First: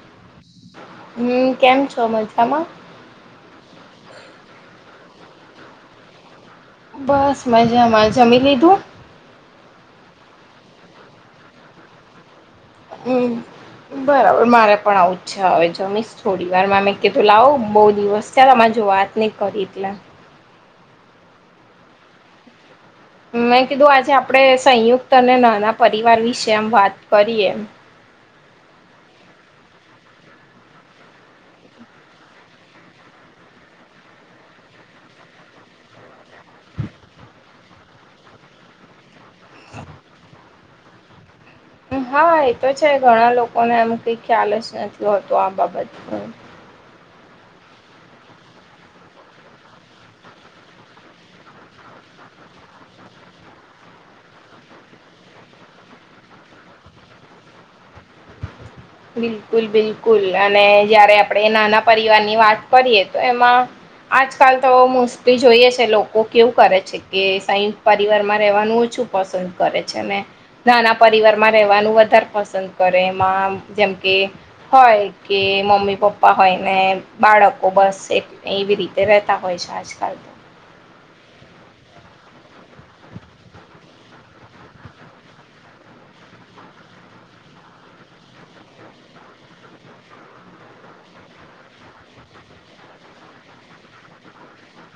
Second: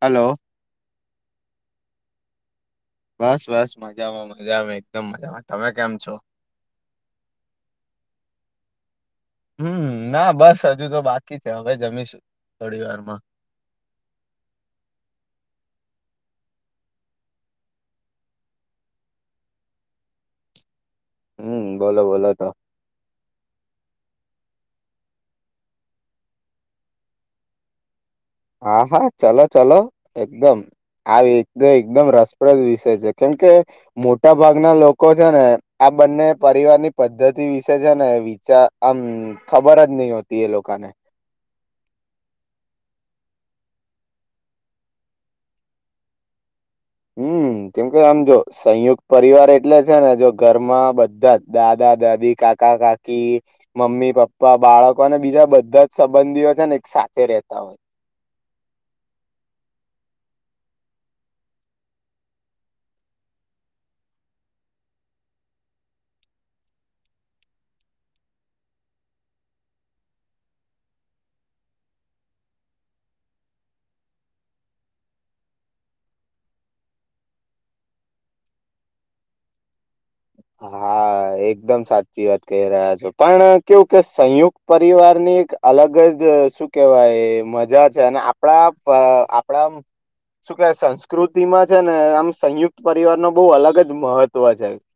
Hello હમ્મ કેમ છો મજામાં બસ બસ મજામાં મજામાં એકદમ મજામાં તમે કેમ છો બસ મજામાં જમી લીધું હમ્મ ના બસ હજુ તો બાકી છે, હવે જમીશ હમ્મ બરાબર મારે પણ આવું છે હવે જમીશ થોડી વારમા મે કે તો લાવો બોવ દિવસ થયા આમાં જો વાત ની કરી એટલે હમ્મ બોલો બોલો ત મેં કીધું આજે આપણે સંયુક્ત અને નાના પરિવાર વિશે આમ વાત કરીએ હા, હા ચલો ચલો એકદમ આ એક એકદમ રસપ્રદ વિષય છે કેમ કે મોટા ભાગના લોકો છે, ને આ બંને પરિવાર ની પદ્ધતિ વિશે છે ને ચા આમ ખબર જ નહી હોતી એ લોકાને [inaudible] હા, એ તો છે ઘણા લોકોને એમ કઈ ખ્યાલ જ નથી હોતો આ બાબત પણ હમ્મ કેમ કે આમ જો સંયુક્ત પરિવાર એટલે છે ને જો ઘરમાં બધા જ દાદા દાદી કાકા કાકી મમ્મી પપ્પા બાળકો અને બીજા બધા જ સંબંધીઓ છે ને સાથે રહેતા હોય બિલકુલ બિલકુલ અને જયારે આપડે નાના પરિવારની વાત કરીએ, તો એમાં આજકાલ તો મોસ્ટલી જોઈએ છે લોકો કેવું કરે છે, કે સંયુક્ત પરિવાર માં રહેવાનું જ છુ પસંદ કરે છે, ને નાના પરિવાર માં રહેેવાનું વધારે પસંદ કરે એમાં જેમ કે હોય કે મમ્મી પપ્પા હોય ને બાળકો બસ એટ એ વી રીતે વતા હોય છે, આજકાલ તો હા, એકદમ સાચી વાત કહી રહ્યા છો પણ કેવું કે સંયુક્ત પરિવારની એક અલગ જ શું કેહેવાય મજા છે, અને આપણા આપણા શું કે સંસ્કૃતિમાં છે, ને આમ સંયુક્ત પરિવાર ન બહુ અલગ જ મહત્વ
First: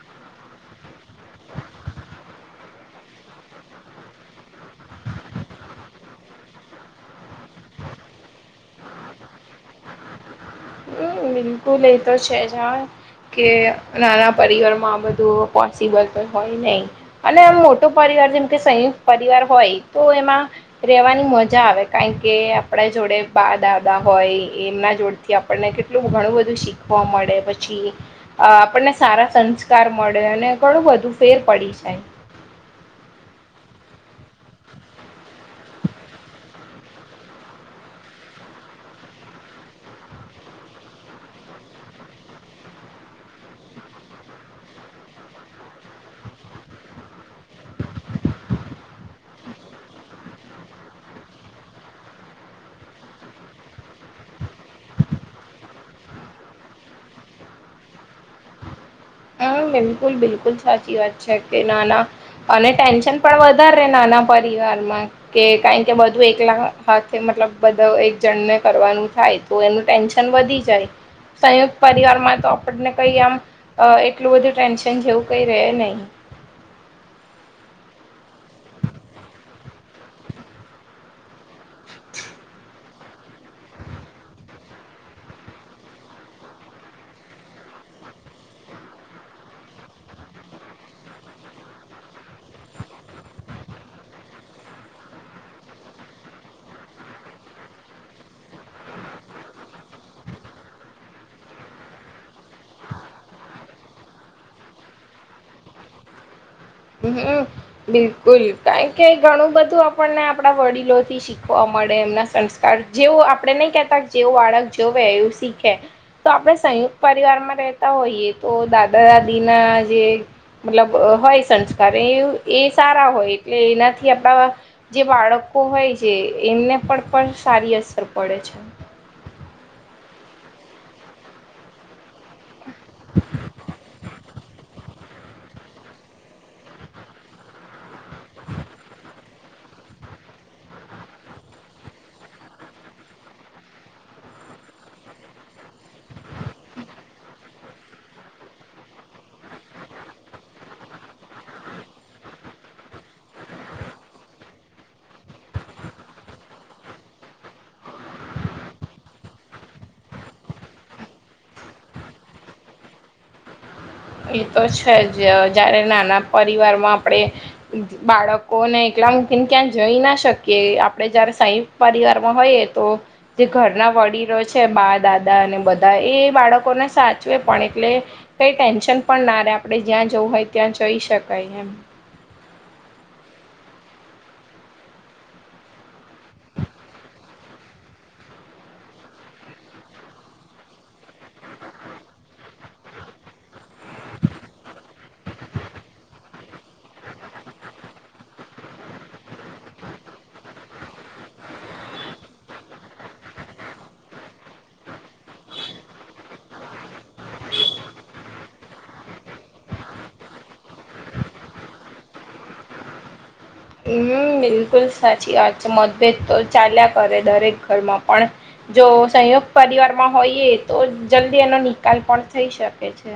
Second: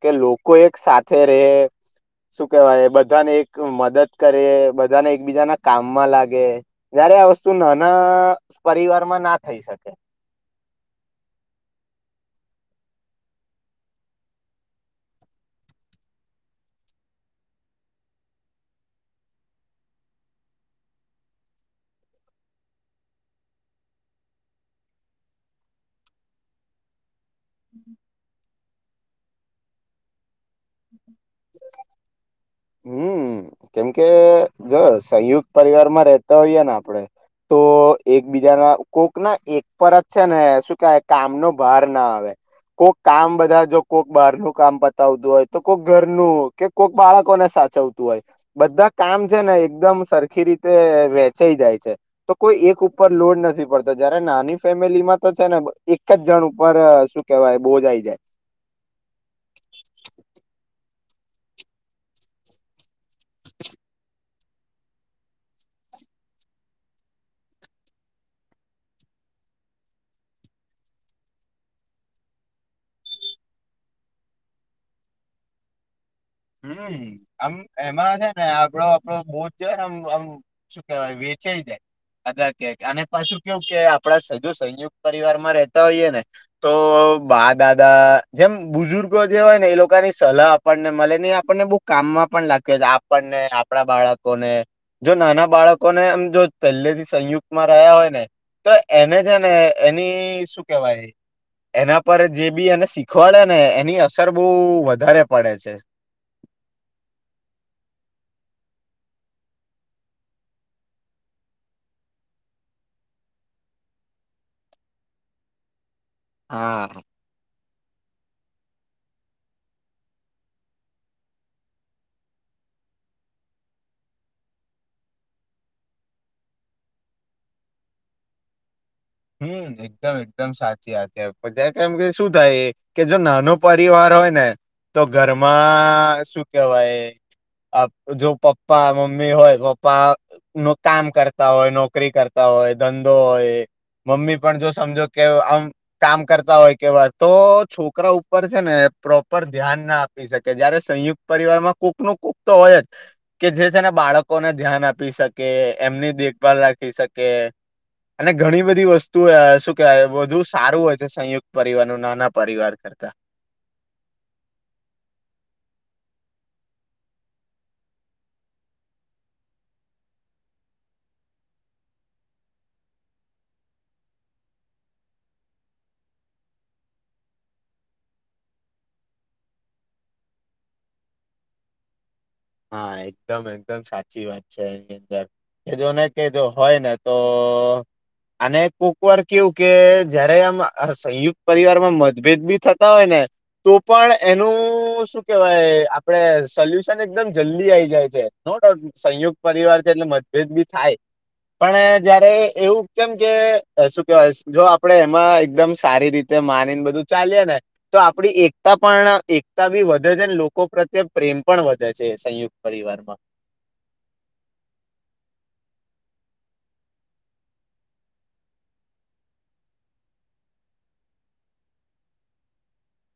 છે કે લોકો એક સાથે રહે શું, કેવાય બધાને એક મદદ કરે બધાને એકબીજાના કામમાં લાગે તારે આ વસ્તુ નાના પરિવારમાં ના થઈ શકે, હમ્મ બિલકુલ એ તો છે જ હ કે નાના પરિવારમાં આ બધું પોસિબલ પણ હોય નહી, અને આમ મોટો પરવાર જેમ કે સંયુક્ત પરિવાર હોય તો એમાં રેવાની મજા આવે કારણ કે આપડા જોડે પા દાદા હોય એમના જોડ આપણને કેટલું ઘણું બધું શીખવા મળે પછી આપણને સારા સંસ્કાર મળે અને ઘણું બધું ફેર પડી જાય હમ કેમકે જો સંયુક્ત પરિવાર માં રતા હોઈએ ને આપડે તો એકબીજાના કોક ના એક પર જ છે ને શું કેવાય કામનો ભાર ના આવે કોઈક કામ બધા જો કોઈક બહાર નું કામ પતાવતું હોય તો કોઈક ઘરનું કે કોઈક બાળકોને સાચવતું હોય બધા કામ છે ને એકદમ સરખી રીતે વેચાઈ જાય છે તો કોઈ એક ઉપર લોડ નથી પડતો જયારે નાની ફેમિલી માં તો છે ને એક જ જણ ઉપર શું કેવાય બહુ જઈ જાય હ બિલકુલ બિલકુલ સાચી વાત છે કે નાના અને ટેન્શન પણ વધારે નાના પરિવાર કે કારણ કે બધું એકલા હાથે મતલબ બધા એક જણ ને કરવાનું થાય તો ટેન્શન વધી જાય સંયુક્ત પરિવાર માં તો આપને કઈ આમ અ એટલું બધું ટેન્શન જેવું કઈ રહે નહીં હમ આમ એમાં છે ને આપડો આપો બૌ્ જોય ને આમ આમ શું કેવાય ચઈ છે અદા ક અને પાછું કેવું કે આપડા સજ સંયુક્ત પરિવાર માં રતા હોઈએ ને તો બા દાદા જેમ બુજુર્ગો જે હોય ને એ લોકોની સલાહ આપણને મળે આપણને બહુ કામમાં પણ લાગે છે આપણને આપણા બાળકો ને જો નાના બાળકોને એમ જો પહેલેથી સંયુક્તમાં રહ્યા હોય ને તો એને છે ને એની શું કેવાય એના પર જે બી એને શીખવાડે ને એની અસર બહ વધારે પડે છે [inaudible] હમ બિલકુલ કારણ કે ઘણું બધું આપણને આપડા વડીલો થી શીખવા મળે એમના સંસ્કાર જેવું આપડણે નહી કેતા જેવું બાળક જોવે એવું શીખે તો આપણે હા. સંયુક્ત પરિવારમાં હોઈએ તો દાદા દાદી ના જે મતલબ હોય સંસ્કાર એ એ સારા હોય એટલે એનાથી આપણા જે બાળકો હોય છે એમને પણ પણ સારી અસર પડે છે હમ એકદમ એકદમ સાચી વાત ત્યાં કેમ કે શું થાય એ કે જો નાનો પરિવાર હોય ને તો ઘરમાં શું કેવાય જો પપ્પા મમ્મી હોય પપ્પા નું કામ કરતા હોય નોકરી કરતા હોય હોય ધંધો હોય મમ્મી પણ જો સમજો કે આમ કામ કરતા હોય કેવા તો છોકરા ઉપર છે ને પ્રોપર ધ્યાન ના આપી શકે જયારે સંયુક્ત પરિવારમાં કૂક નું કૂક તો હોય જ કે જે બાળકોને ધ્યાન આપી શકે એમની દેખભાલ રાખી શકે અને ઘણી બધી બધી વસ્તુ શું કેવાય બધુ સારું હોય છે સંયુક્ત પરિવાર ન નાના પરિવાર કરતા હ એ તો છે જ જયારે નાના પરિવાર માં આપડે બાળકો ને એલા ક્યાં જઈ ના શકીએ આપડે જયારે સાહી પરિવાર માં હોઈએ તો જે ઘરના વ ડી રહ્યો છે બા દાદા અને બધા એ બાળકોને સાચવે પણ એટલે કઈ ટેન્શન. પણ નારે આપડણે જ્યાં જવું હોય ત્યાં જઈ શકાય એમ. હા એકદમ એકદમ સાચી વાત છે એની અંદર કે જોને કે જો હોય ને તો. તો. અને કોક વાર કેવું કે જયારે આમ સંયુક્ત પરિવાર માં મતભેદ બી થતા હોય ને. તો પણ એનું શું કેવાય આપડે સોલ્યુશન એકદમ. જલ્દી આઈ જાય છે નો ડાઉટ સંયુક્ત પરિવાર છે એટલે મતભેદ બી થાય. પણ જયારે એવું કેમ કે શું કેવાય જો આપડે એમાં એકદમ સારી રીત માની ને બધું ચાલે ને તો આપ એકતા પણ એકતા બી વધે છે ને લોકો પ્રત્યે પ્રેમ. પણ વધે છે સંયુક્ત પરિવારમાં. હમ્મ બિલકુલ સાચી વાત છે મતભેદ તો ચાલ્યા કરે દરેક ઘરમાં પણ. જો સંયોુક્ત પરિવારમાં હોઈએ તો જલ્દી એનો નિકાલ પણ થઈ શકે છે.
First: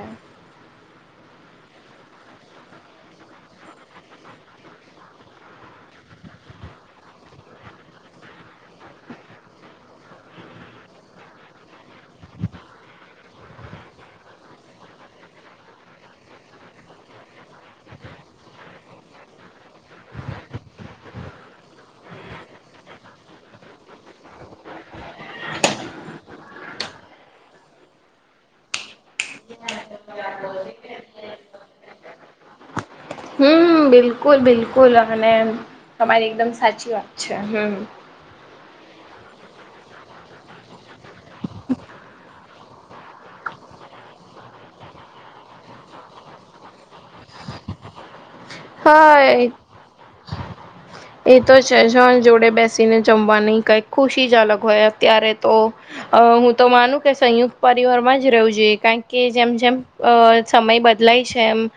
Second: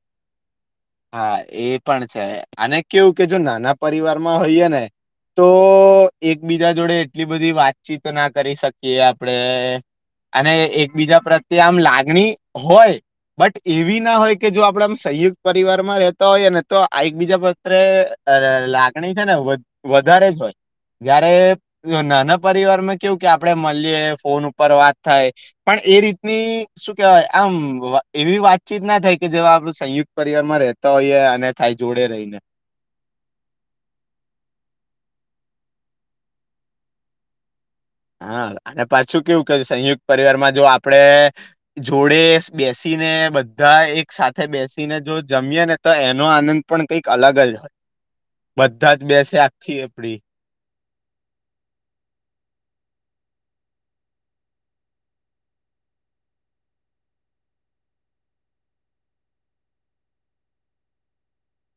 હા એ પણ છે અને કેવું કે જો નાના પરિવારમાં હોઈએ ને. તો એકબીજા જોડે એટલી બધી વાતચીત ના કરી શકીએ આપડે. અને એકબીજા પ્રત્યે આમ લાગણી હોય. બટ એવી ના હોય કે જો આપડમ સંયુક્ પરિવાર માં રહેતો હોયએ ને તો એકબીજા પાત્ર લાગણી છે ને વધારે જ હોય. જયારે નાના પરિવારમાં કેવું કે આપડે મળીએ ફોન ઉપર વાત થાય પણ. એ રીતની શું કેવાય આમ એવી વાતચીત ના થાય કે જેવા આપડું સંયુક્ત. પરિવારમાં રહેતા હોઈએ અને થાય જોડે રહીને હમ્મ બિલકુલ બિલકુલ અને તમારી એકદમ સાચી વાત છે હમ્મ. હા અને પાછું કેવું કે સંયુક્ત પરિવારમાં જો આપડે જોડે. બેસીને બધા એક સાથે બેસીને જો જમીએ ને તો એનો આનંદ પણ કઈક અલગ જ હોય. હ. બધા જ બેસે આખી આપડી. એ તો છેજ જોડે બેસીને જમવા નહી કઈક ખુશી જ અલગ હોય અત્યારે તો. અ હું તો માનું કે સંયુક્ત પરિવારમાં જ રેવું જોઈએ કારણ કે જેમ જેમ સમય. બદલાય છે એમ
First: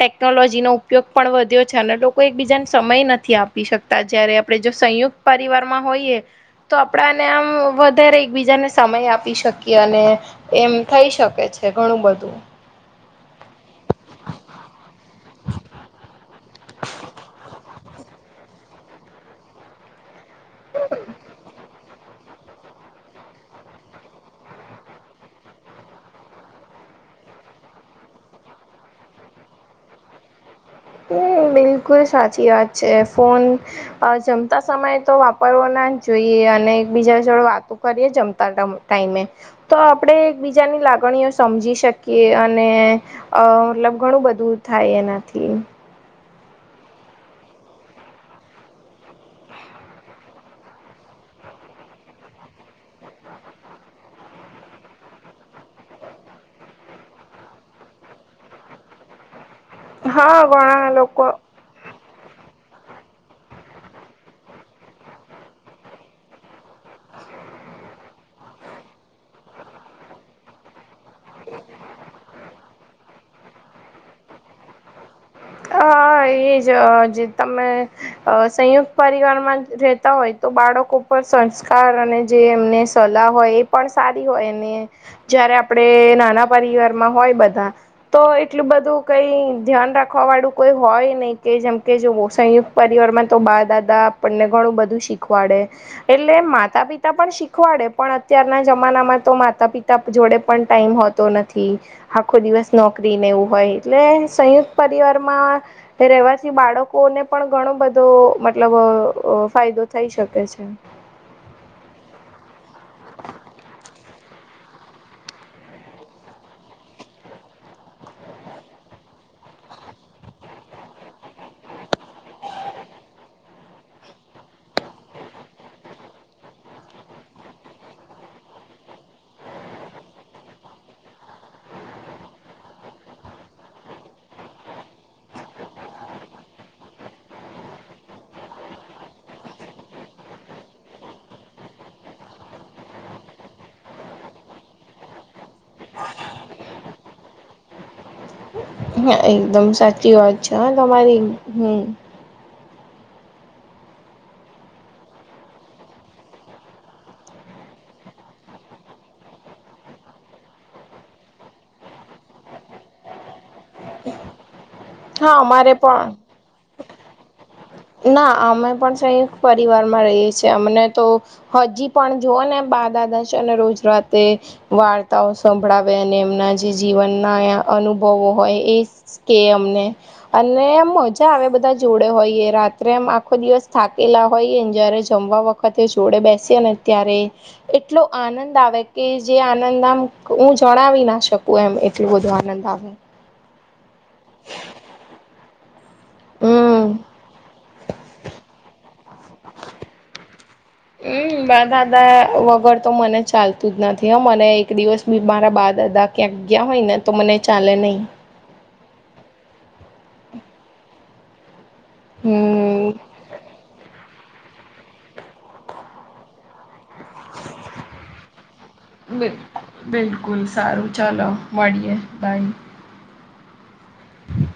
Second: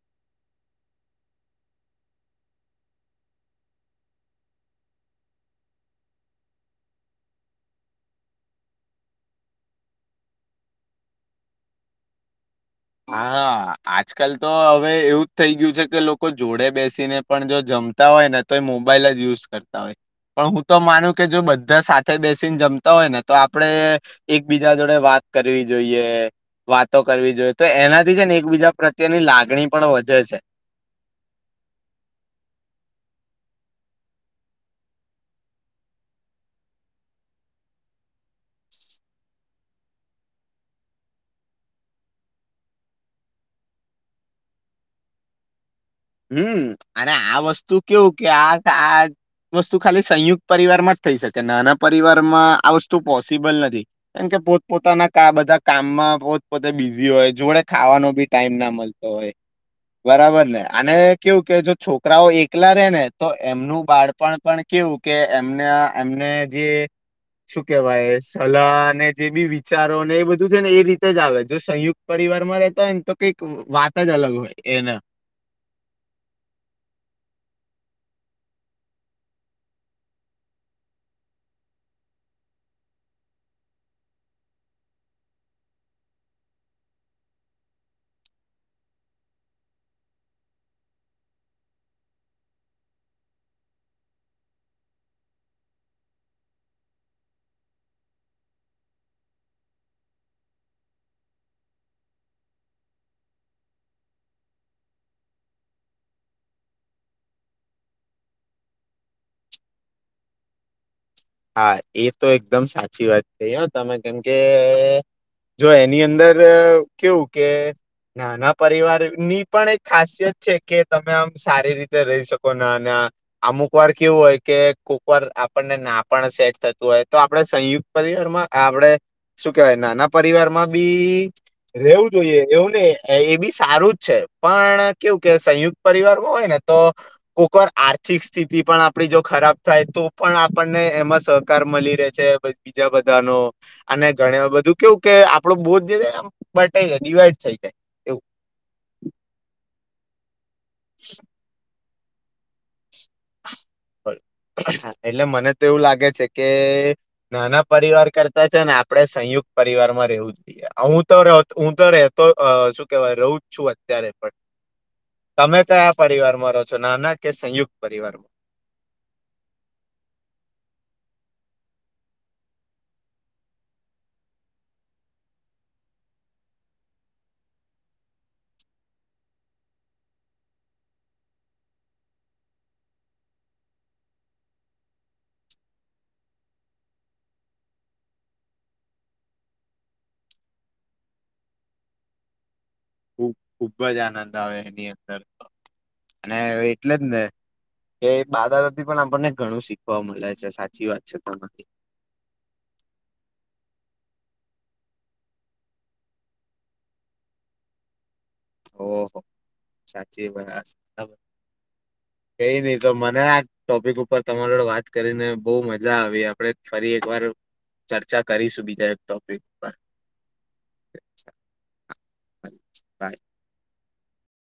ટેકનોલોજીનો. ઉપયોગ પણ વધ્યો છે અને લોકો એકબીજાને સમય નથી આપી શકતા જયારે આપણે જો સંયુક્ત પરિવાર માં હોઈએ તો આપડાને આમ વધારે એકબીજાને સમય આપી શકીએ અને એમ. થઈ શકે છે ઘણું બધું. હા આજકાલ તો હવે એવું જ થઈ ગયું છે કે લોકો. લોકો જોડે બેસીને પણ જો જમતા હોય ને તો એ મોબાઈલ જ યુઝ કરતા હોય. પણ હું તો માનું કે જો બધા સાચ સાથે બેસીને જમતા હોય ને તો આપડે એકબીજા જોડે વાત કરવી જોઈએ. વાતો કરવી જોઈએ તો એનાથી છે ને એકબીજા પ્રત્યેની લાગણી પણ વધે છે. હમ બિલકુલ સાચી વાત છે ફોન જમતા સમયે તો વાપરવાોન જોઈએ અને એકબીજા જોડે વાતો કરીએ જમતા ટાઈમે તો આપણેે એકબીજાની. લાગણીઓ સમજી શકીએ અને મતલબ ઘણું બધું થાય એનાથી. હમ્મ અને આ વસ્તુ કેવું કે આ આ. વસ્તુ ખાલી સંયુક્ત પરિવાર માં જ થઈ શકે નાના પરિવારમાં આ વસ્તુ પોસિબલ નથી કેમ કે. પોતપોતાના બધા કામમાં પોત પોતે બિઝી હોય જોડે ખાવાનો ભી ટાઈમ ના મળતો હોય. હા બરાબર ને ઘણા અને લોકો કેવું કે જો છોકરાઓ એક. એકલા રેને તો એમનું બાળપણ પણ કેવું કે એમને એમને જે. શું કેવાય સલાહ અનેને જે બી વિચારો ને એ બધું છે ને એ રીતે. જ આવે જો સંયુક્ત પરિવાર માં રેતા હોય ને તો કઈક વાત જ અલગ હોય એના. હ એજ જે તમે સંયુક્ત પરિવારમાં રહેતા હોય તો. બાળકો પર સંસ્કાર અને જે એમને સલાહ હોય એ પણ સારી હોય. આપણે નાના પરિવારમાં હોય બધા તો એટલું બધું કઈ ધ્યાન રાખ રાખવા વાળું કોઈ હોય નહીં કે જેમ કે જો સંયુક્ત પરિવાર માં તો બા દાદા આપણને ઘણું બધું શીખવાડે એટલે માતા પિતા પણ શીખવાડે પણ અત્યારના જમાનામાં તો માતા પિતા જોડે પણ ટાઈમ હોતો નથી આખો દિવસ નોકરી નેવું હોય એટલે સંયુક્ત પરિવારમાં રહેવાથી બાળકોને પણ ઘણો બધો મતલબ ફાયદો થઈ શકે છે હા એ તો એકદમ સાચી વાત છે તમે કેમ કે જો એની અંદર કેવું કે નાના પરિવાર ની પણ એક ખાસિયત છે કે તમે આમ સારી રીતે રહી શકો ના અમુક વાર કેવું હોય કે કોક વાર આપણને ના પણ સેટ થતું હોય તો આપડણે સંયુક્ત પરિવારમાં આપણે શું કેવાય નાના પરિવારમાં બી રેવું જોઈએ એવું નહી એ બી સારું જ છે પણ કેવું કે સંયુક્ત પરિવાર માં હોય ને કો આર્થિક સ્થિતિ પણ આપ જો ખરાબ થાય તો પણ આપણે એમાં સહકાર મળી રહે છે બીજા બધાનો અને ઘણ બધું કેવું કે આપડું બોજ છેને ડિવાઈડ થઈ જાય એવું હા એકદમ સાચી વાત છે હા તમારી હમ [inaudible] [inaudible] એટલે મને તો એવું લાગે છે કે નાના પરિવાર કરતા છે ને આપડે સંયુક્ત પરિવાર માં રહેવું જ જોઈએ હું તો હું તો રહેતો શું કેવાય રહું જ છું અત્યારે પણ હા તમે અમારે કયા પણ પરિવારમાં રહો છો નાના કે સંયુક્ત ના પરિવારમાં અમે પણ સંયુકત પરિવાર માં રહીએ છીએ અમને તો હજી પણ જોઓ ને બાધાદાદા અને રોજરાતે વાર્તાઓ સંભળાવે અને એ જે જીવન ના અનુભવો હોય એ કે અમને અને મજા મે બધા જોડે હોઈએ રાત્રે એમ આખો દિવસ થાકેલા હોય જયારે જમવા વખતે જોડે બેસી ને ત્યારે એટલો આનંદ આવે કે જે આનંદ આમ હું જણાવી ના શકું એમ એટલું બધું આનંદ આવે ખુબજ આનંદ આવે એની અંદર તો અને હમ એટલે ને એ બાદાદાથી પણ આપણને ઘણું શીખવા મળે છે સાચી વાત છે હમ બા તેથી દાદા વગર તો મને ચાલતું જ નથી મને એક દિવસ બી મારા બા દાદા ક્યાંક ગયા હોય ને તો મને ચાલે નહી ઓહ સાચી બરાબર કઈ નહી તો હમ મને આ ટોપિક ઉપર તમારો વાત કરીને બહુ મજા આવી આપડે ફરી એકવાર ચર્ચા કરીશું બીજા એક ટોપિક પર બિલકુલ સારું ચાલો મળીએ બાય. [unintelligible]